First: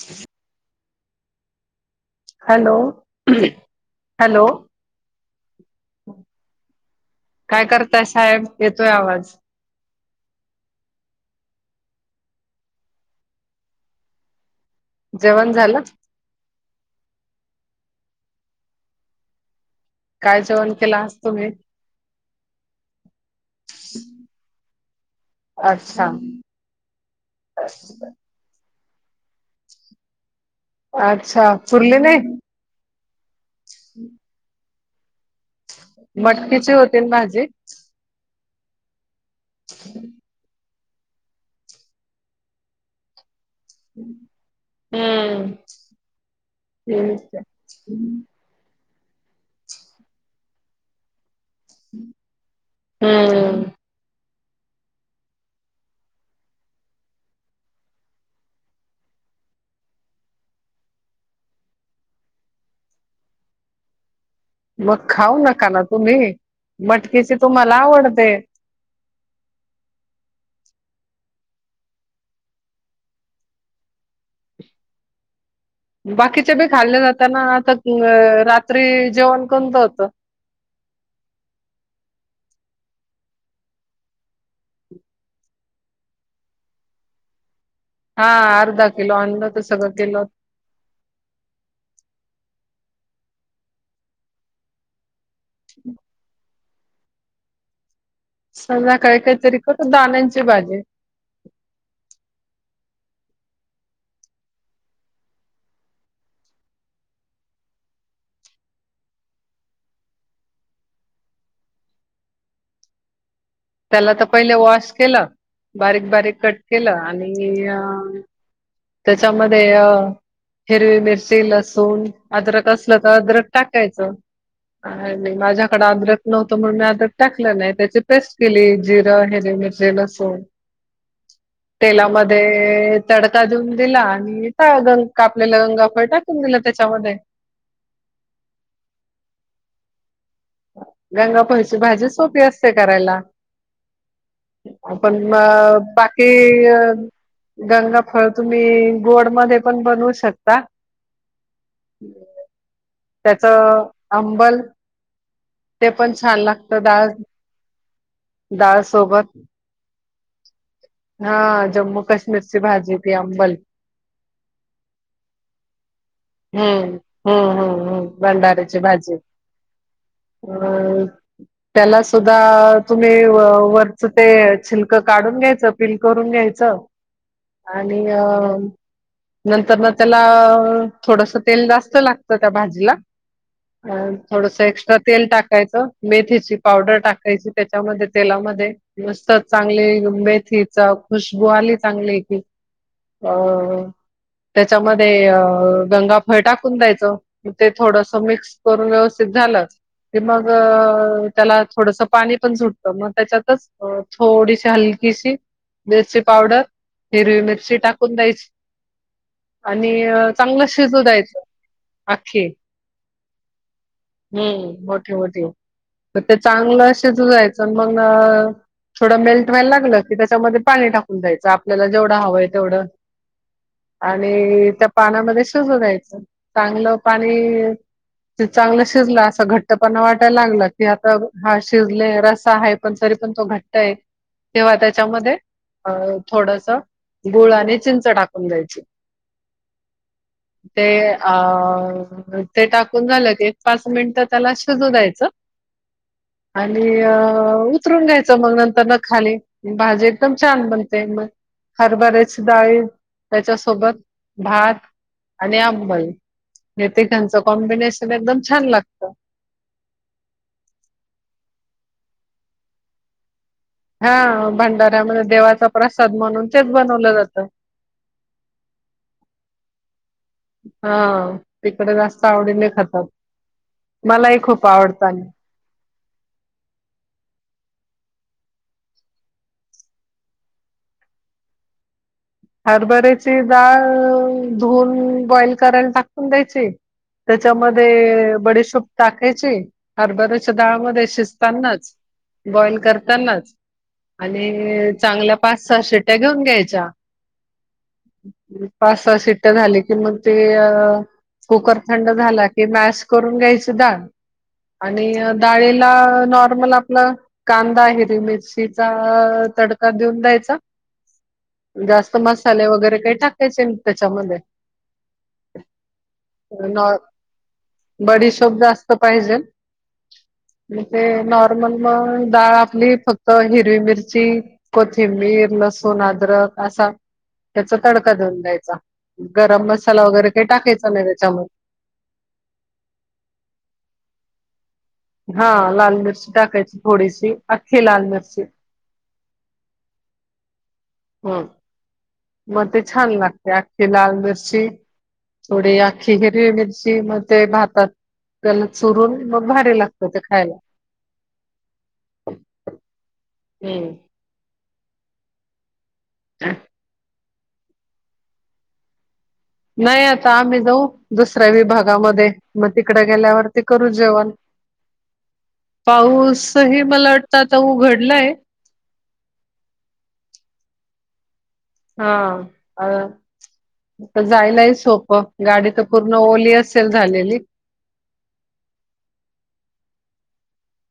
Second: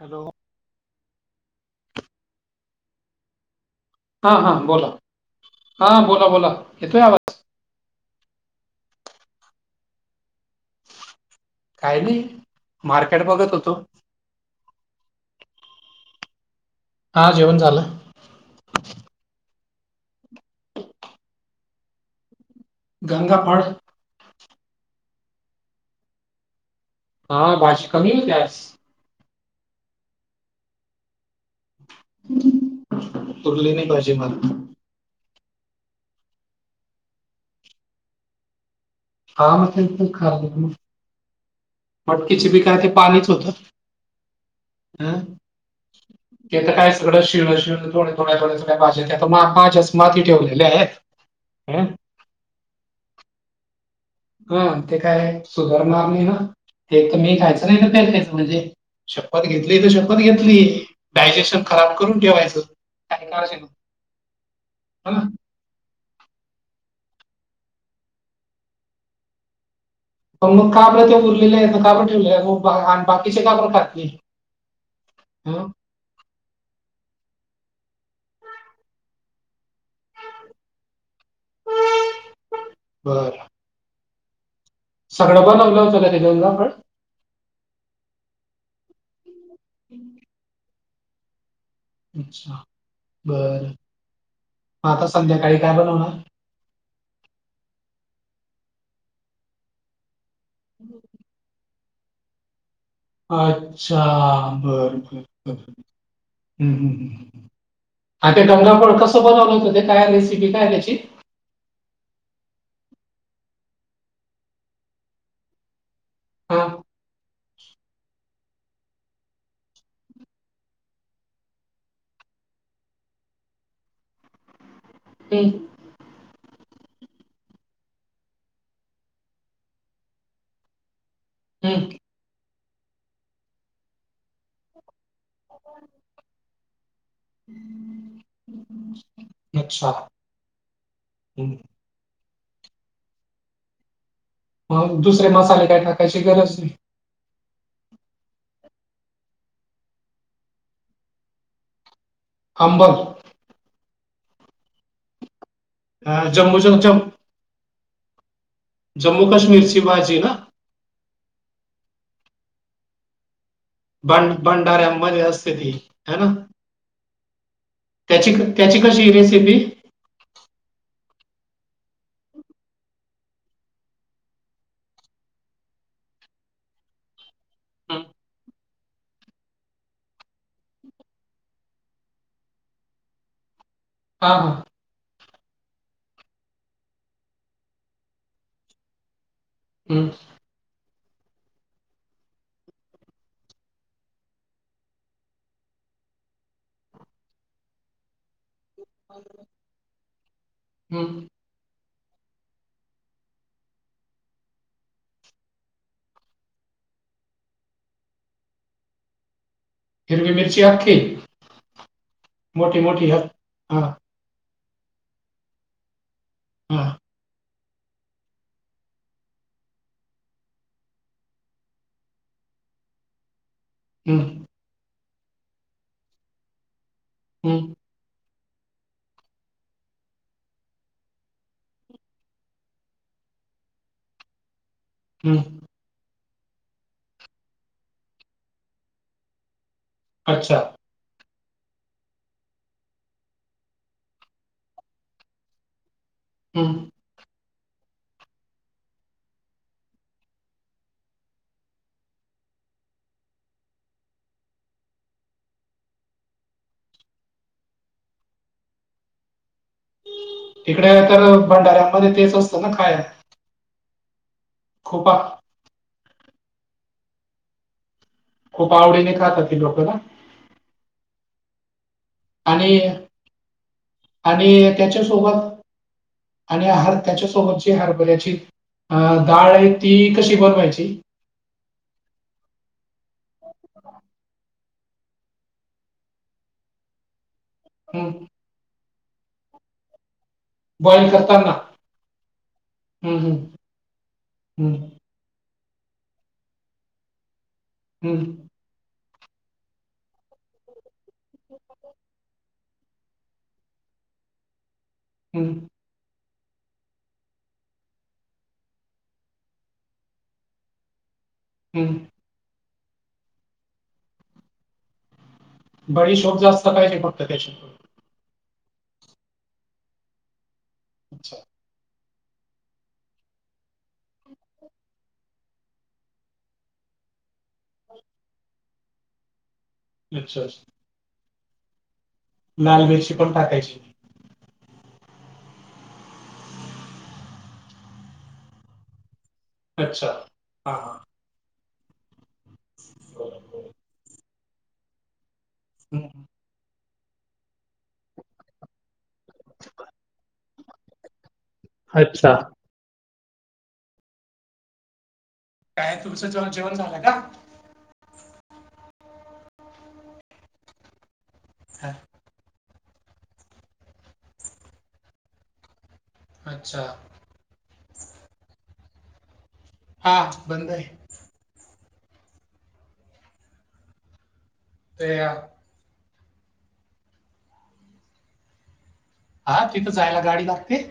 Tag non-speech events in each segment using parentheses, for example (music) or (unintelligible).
Hello! Hello! हा hello हा बोला हा बोला बोला येतोय आवाज. काय करताय साहेब? येतोय आवाज. काय नाही मार्केट बघत होतो. जेवण झालं. हा जेवण झालं. काय जेवण केलं आज तुम्ही? गंगापाड (unintelligible) अच्छा! हा भाजी कमी होती आजची. अच्छा! पुरली नाही. पुरली नाही भाजी मला. मटकीचे होती ना भाजी. हा (unintelligible) खा मग मटकीचे बी काय ते पाणीच होतं. हम्म ते तर काय सगळं ठीक आहे. शिळं शिळं (unintelligible) पा त्या भाज्या पाचच माती ठेवलेली आहेत. हम्म हा ते काय सुधरणार नाही ना, ते तर मी खायचं नाही ना परच म्हणजे, शपथ घेतली तर शपथ घेतली डायजेशन खराब करून ठेवायचं काय (unintelligible) मग हा ना? खाऊ नका ना तुम्ही मटकीची तुम्हाला आवडते. प मग काबरं ते उरलेले आहे काबं ठेवले म बाकीचे का बरं खातील. हम्म बाकीचे बी खाल्ल्या जाताना आता रात्री जेवण कोणत होत. बरं सगळं बनवल होत का त पण (inaudible) हा अर्धा किलो आनलं होत सगळं केलं. अच्छा! बरं आता संध्याकाळी काय बनवणार? संध्याकाळी काहीतरी करू दाण्यांची भाजी. हो (inaudible) अच्छा! बर बर बरं हम्म हम्म आ ते गंगाफळ कसं बनवलं होते काय रेसिपी काय त्याची. त्याला आता पहिले वॉश केलं बारीक बारीक कट हा केलं आणि त्यांच्यामध्ये अ हिरवी मिरची लसूण अदरक असलं तर अदरक टाकायचं. हं, माझ्याकडे आदरक नव्हतं म्हणून मी आदरक टाकलं नाही. त्याची पेस्ट किली जिरं हिरवी मिरची लसून हं. तेलामध्ये ते तडका देऊन दिला आणि ट गंग कापलेला गंगा फळ टाकून दिलं त्यांच्यामध्ये. अच्छा! गंगा हं. फळ ची भाजी सोपी असते करायला. मग पण दुसरे म मसाले काय टाकायची बाकी गरज नाही अ गंगा फळ तुम्ही गोड मध्ये पण बनवू शकता. आंबल त्याच आंबल ते पण अं, छान जम्मू लागत जम डाळ- डाळ जम्मू सोबत काश्मीरची भाजी का. हा जम्मू काश्मीर भाजी ती अंबल. भं- भंडाऱ्यांमध्ये असते ती, ह ना? हम्म. हम्म हम्म हम्म त्याची, भंडाऱ्याची त्याची कशी भाजी रेसिपी? अ, त्याला सुद्धा तुम्ही वरच ते शिल्क काढून घ्यायचं पिल करून घ्यायचं. हं, आणि नंतर ना त्याला थोडस तेल जास्त लागतं. त्या भाजीला अ हां, थोडस हां. एक्स्ट्रा तेल टाकायचं. मेथीची पावडर टाकायची त्याच्यामध्ये तेलामध्ये मस्त चांगली हं, मेथी खुशबू आली चांगली की, अ त्याच्यामध्ये गंगा फळ टाकून द्यायचं. ते थोडस मिक्स करून व्यवस्थित झालं, की मग हं. त्याला थोडस पाणी पण सुटतं, मग त्याच्यातच थोडीशी हलकीशी मिरची पावडर, हिरवी मिरची टाकून द्यायची. आणि हिरवी मिरची चांगलं अख्खी? शिजू द्यायचं. मोठी- मोठी घ्या. हा हम्, मोठी -मोठी मग ते हां. चांगलं शिजू द्यायचं मग थोडं मेल्ट व्हायला लागलं की, त्याच्यामध्ये पाणी टाकून द्यायचं आपल्याला जेवढं हवंय तेवढं. हं, आणि त्या पाण्यामध्ये शिजू द्यायचं. चांगलं पाणी हं, (inaudible) ते चांगलं शिजलं असं घट्टपणा वाटायला लागला की, आता हा शिजले रस्सा आहे पण सरी पण तो घट्ट ट्ट आहे तेव्हा त्याच्यामध्ये हं. अ थोडसं गुळ आणि चिंच टाकून द्यायची. अच्छा. ते अं, ते टाकून झालं की एक पाच मिनिटं त्याला शिजू द्यायचं. हं. आणि अ उतरून घ्यायचं. मग नंतर न खाली भाजी एकदम छान बनते. मग हरभऱ्याची डाळी त्याच्यासोबत भात आणि अंबल. ते त्याचं कॉम्बिनेशन एकदम छान लागतं. तिकडे तर भंडाऱ्यांमध्ये तेच असतं ना खायला? हा खूप आ भंडाऱ्यामध्ये देवाचा प्रसाद म्हणून तेच बनवलं जातं. खूप आवडीने खातात ती लोकं ना? हा तिकडं जास्त आवडीने आणि खातात. मलाही आणि आवडत आणि त्याच्यासोबत आणि हार त्याच्यासोबतची हरभऱ्याची अ डाळ आहे ती कशी बनवायची? हरबरीची डाळ धुवून बॉइल करायला टाकून द्यायची. हं. त्याच्यामध्ये बडीशोप टाकायची. हरभऱ्याच्या डाळमध्ये बॉईल करताना? शिजतानाच, बॉईल हं, हं, करतानाच. आणि हं, चांगल्या पाच सहा शिट्या घेऊन घ्यायच्या. हूं. पाच सहा शिट्ट्या झाली कि मग ते कुकर थंड झाला कि मॅश करून घ्यायची डाळ, आणि हं, डाळीला नॉर्मल आपलं कांदा हिरवी मिरचीचा तडका देऊन द्यायचा. हं. जास्त मसाले वगैरे काही टाकायचे नाहित त्याच्यामध्ये. बडीशोप जास्त नॉ पाहिजे फक्त त्याच्यात. बडीशोप जास्त पाहिजेल, मग तेे अच्छा, नॉर्मल मूग डाळ आपली फक्त हिरवी मिरची. कोथिंबीर, लसूण, आदरक असा त्याचा तडका देऊन द्यायचा, गरम मसाला वगैरे काही अच्छा. टाकायचा नाही त्याच्यामध्ये. लाल मिरची पण टाकायची. हा लाल मिरची टाकायची थोडीशी, अख्खी लाल मिरची. अच्छा, हां हां. हा. मग ते छान लागतंय अख्खी लाल मिरची थोडी हं. आख्खी हं. हिरवी मिर ची मग ते भातात. घालून चुरून, मग भारी लागतं ते खायला. अच्छा. हूं. काय तुमचं ज-जेवण झालं का? नाही आता आम्ही जाऊ, दुसऱ्या हां. विभागामध्ये. मग तिकडं गेल्यावरती करू जेवण, पाऊस हि अच्छा. म (unintelligible) ता आता उघडलंय. हा बंद आहे. हा अ, तर जायलाही ते सोपं अ, गाडी तर पूर्ण ओली असेल झालेली. हा तिथं जायला गाडी लागते?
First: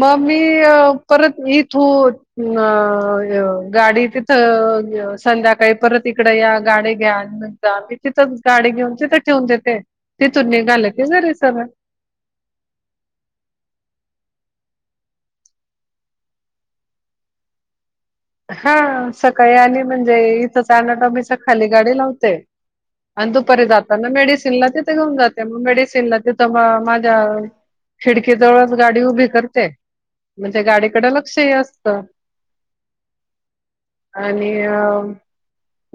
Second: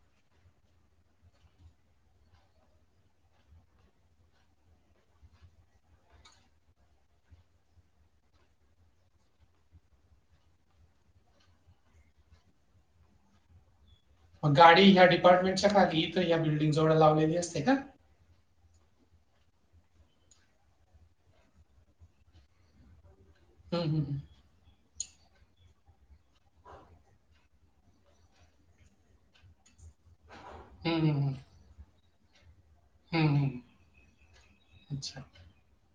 मग मी परत इथून अ अ गाडी तिथं संध्याकाळी परत इकडे या गाडी घ्या गावी तिथंच गाडी घेऊन तिथं ठेवून देते, तिथून निघाल की घरी सरळ. मग गाडी ह्या डिपार्टमेंटच्या खाली तर ह्या बिल्डिंगजवळ लावलेली असते का? हा सकाळी आली म्हणजे इथंच (unintelligible) टॉकीजच्या खाली गाडी लावते. आणि दुपारी हं, हं, जाताना हं. मिेडी सिनला तिथे घेऊन जाते मग, मेडिसिन ला तिथं मग माझ्या खिडकीजवळच गाडी उभी करते म्हणजे हं, गाडीकडे हं, लक्षही असतं. हम्म हम्. आणि अ,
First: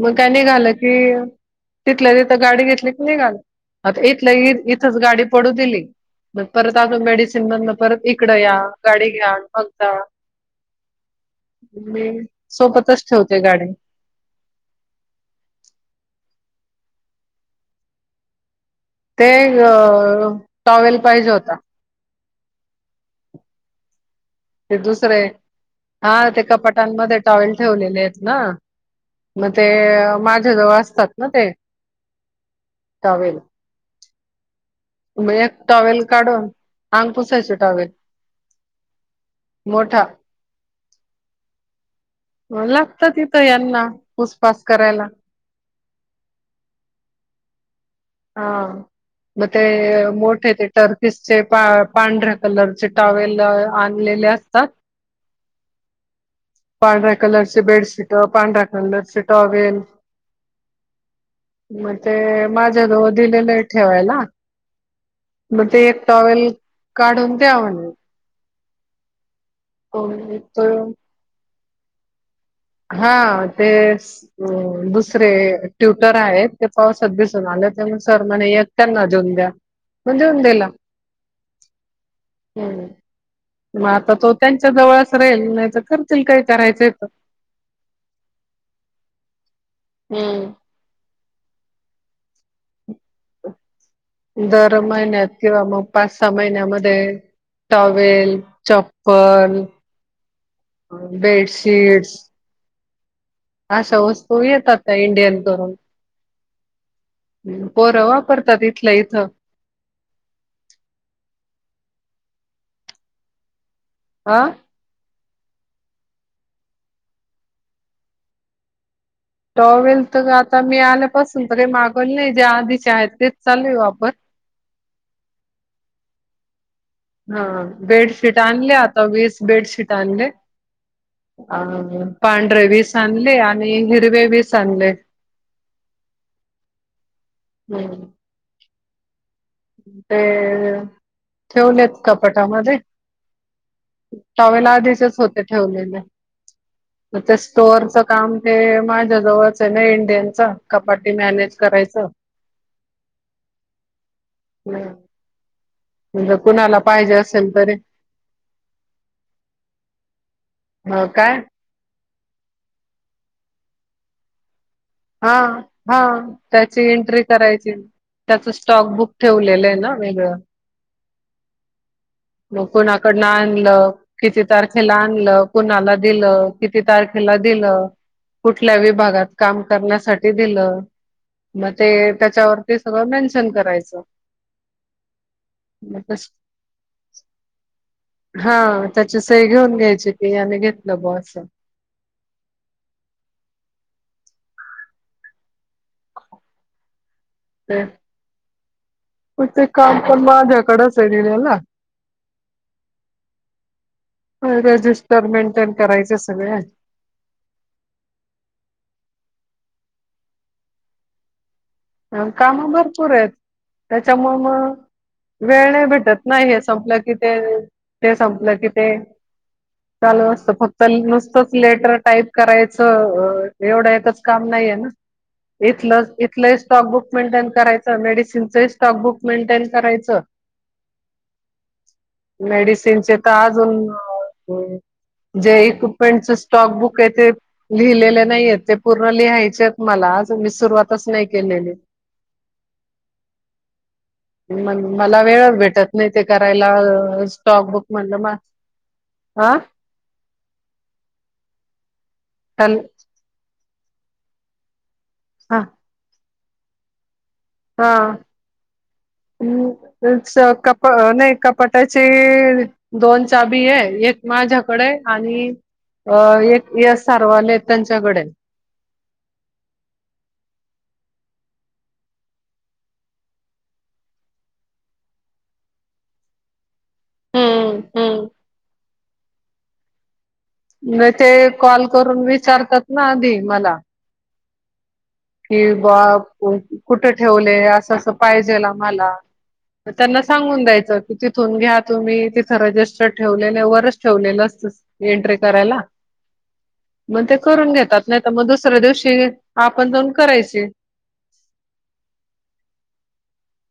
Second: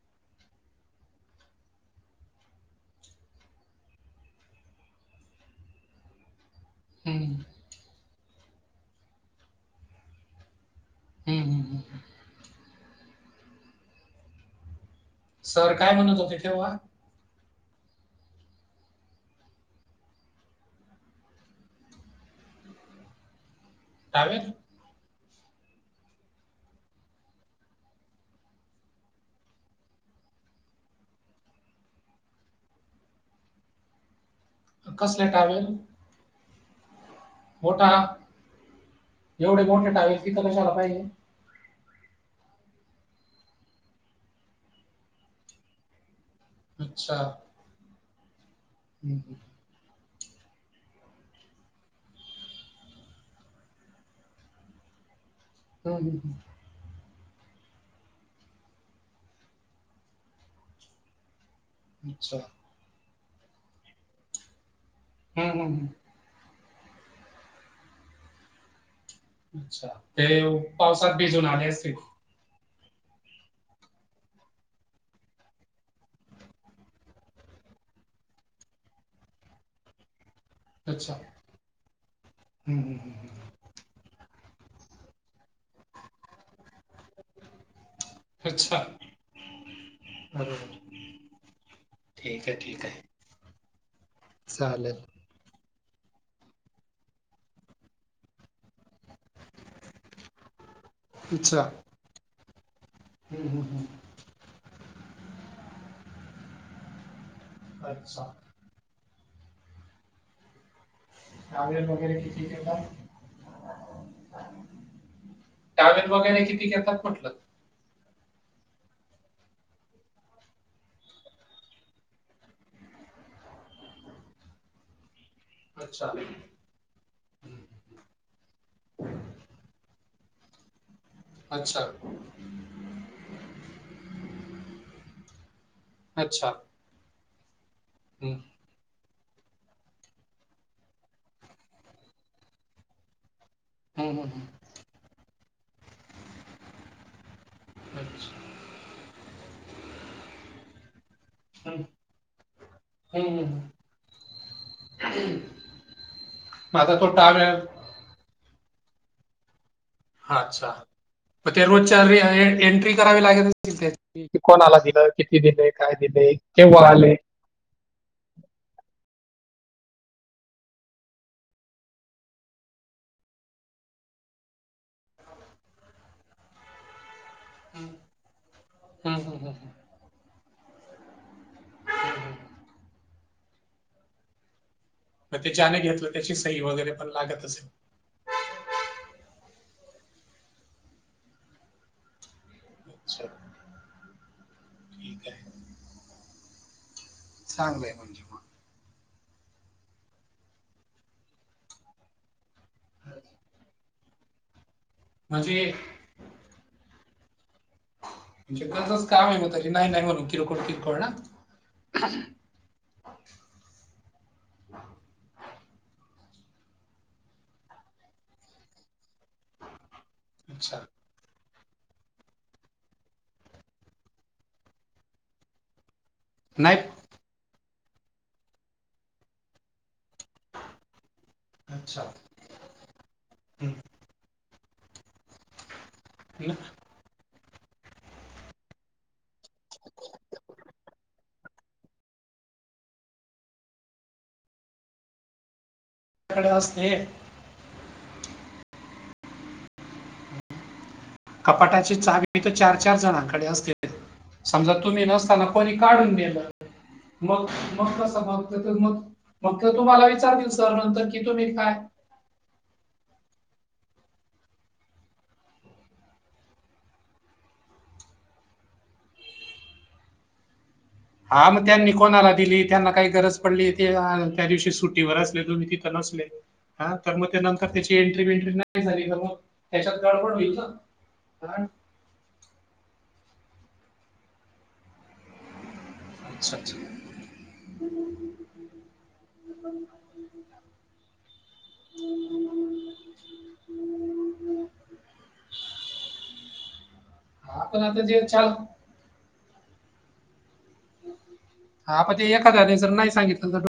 मग काय निघालं की तिथल्या तिथं गाडी घेतली की निघाले, आता इथल्या इथंच गाडी पडू दिली मग परत आजून हं, हं. मेडिसिन मधून परत इकडं या, गाडी घ्या, मग जा. हं, हं, हं. हं. मी, सोबतच ठेवते गाडी. सर काय म्हणत होते तेव्हा? ते ह्य, टाॅवेल पाहिजे होता. टावेल? ते दुसरेत, हा ते कपाटांमध्ये टॉवेल ठेवलेले आहेत ना. मग ते माझ्याजवळ असतात ना ते! टॉवेल. मग एक टॉवेल काढून आंग पुसायचा मोठा टॉवेल, मोठा तिथ कशाला पाहिजे? अ लागतात तिथं यांना, पुस पास करायला. अच्छा! अ हं, हं. म ते, मोठे टर्कीसचे पा-पांढऱ्या कलरचे टॉवेल आणलेले असतात. (inaudible) हम पांढऱ्या कलरचे बेडशीट, पांढऱ्या कलरचे टॉवेल (inaudible) मग ते हं. अच्छा. माझ्या जवळ दिलेलय ठेवायला, हं, मग हं, हं. ते टॉवेल काढून द्या (unintelligible) अच्छा! ते पावसात भिजून आले असतील हा, ते अ दुसरे ट्युटर आहेत, ते पावसात भिजून आले त्यामुळे सर म्हणे यक त्यांना देऊन द्या, मग देऊन दिला. अच्छा! हम्म हम्म हम्म म आता तो त्यांच्या जवळच राहील, नाही तर करतील काय करायच तर अच्छा! हम्म. बरोबर ठीक ये ठीक ये दर महिन्यात किंवा मग पाच सहा महिन्यामध्ये टॉवेल चप पल, बेडशीट्स हम्म हम्म अशा वस्तू येतात त्या इंडियन करून पोर अच्छा. वापरतात इथल्या इथ टॉवेल वगैरे कितीत येतात? आ? टावेल वगैरे किती क येतात म्हटल? टॉवेल तर आता मी आल्यापासून त काही मागवल नाही, जे आधीचे आहेत तेच चालुय वापर अच्छा! हा बेडशीट आणले आता, वीस बेडशीट आणले अ, अच्छा. पांढरे वीस आणले आणि हिरवे वीस आणले. अच्छा! हम (unintelligible) ते ठेवलेत कपटामध्ये हं, हं, हं. टॉवेल आधीचेच होते ठेवलेले ते स्टोअरच काम अच्छा. हे माझ्याजवळच आहे ना, इंडियनच कपाटी मॅनेज करायच. हम्म हम (inaudible) (unintelligible) म्हणजे मग कुणाला आता तो पाइजे असेल टावेल तरी अच्छा! ह काय? ते रोजच्या (unintelligible) एंट्री करावी लागेल तिथ की कोणाला दिल? हा किती दिलय, काय हा दिलय, त्याची केव्हा आले? एंट्री करायची, त्याच स्टॉक बुक ठेवलेलये ना वेगळ. मग कुणाकडन आणल? किती तारखेला आणल? कुणाला दिल? किती तारखे खेला दिल? हं, कुठल्या हं, विभगात हं, हं, काम हं. करण्यासाठी दिल? म ते त्याच्यावरती सगळ मेन्शन करायच मग ते ज्याने घेतल त्याची सही वगैरे पण लागत असेल हा त्याची सई घेऊन घ्यायची की याने घेतल बॉ अस (unintelligible) ठीकये चांगलंय म्हणजे मग. प्रत्येक काम पण माझ्याकडे आहे ना रेजिस्टर म्हणजे मेंटेन करायच सगळ्या म्हणे गरजच काम आहे मग त्याची नाही नाही म्हणू किरकोळ किरकोळ ना हा, काम भरपूर आहेत त्याच्यामुळ मग वेळ नाही भेटत नाही, हे संपलं की ते, ते संपलं की ते,, चालू असतं अच्छा फक्त नुसतच लेटर टाईप करायचं एवढा एकच काम नाहीये ना, इथलं नाही स्टॉकबुक मेंटेन करायचं, मेडिसिनचं स्टॉकबुक मेंटेन करायचं अच्छा मेडिसिनचे तर अजून, जे फ्रॆडस्टॉक बुक काही ते लिहिलेल नाहीये ते पूर्ण लिहायचे मला अजून मी सुरुवातच नाही मला वेळच भेटत नाही ते, कडे करायला असते स्टॉक बुक म्हणलं म हा कपाटाची चावी तर हॅल चार-चार जणांकडे असते, समजा तुम्ही नसताना हा कोणी काढून नेलं मग, मग, हा कस मग, मग, मग तुम्हाला विचारतील सर नंतर की तुम्ही काय ते दोन चावी आहे, एक माझाकडे आहे आणि,, अ, एक यश सारवाले त्यांच्याकडे आहे हा मग त्यांनी कोणाला दिली त्यांना काही गरज पडली ते त्या दिवशी सुटीवर असले दोन्ही तिथं नसले हा तर मग, त्या नंतर हम्म त्याची हम्म. एंट्री बेंट्री नाही झाली तर मग त्याच्यात गडबड होईल ना मग ते हा. कॉल करून विचारतात ना आधी मला कि बा, अच्छा अच्छा. कुठे ठेवले असं अस पाहिजेल मला त्यांना सांगून द्यायचं की तिथून घ्या तुम्ही तिथं रजिस्टर ठेवलेले वरच ठेवलेलं असत एंट्री करायला मग ते, हा करून पण आता घेतात जे नाही तर मग चाल दुसऱ्या दिवशी आपण जाऊन करायचे हा, पण ते एखाद्याने जर नाही सांगितलं तर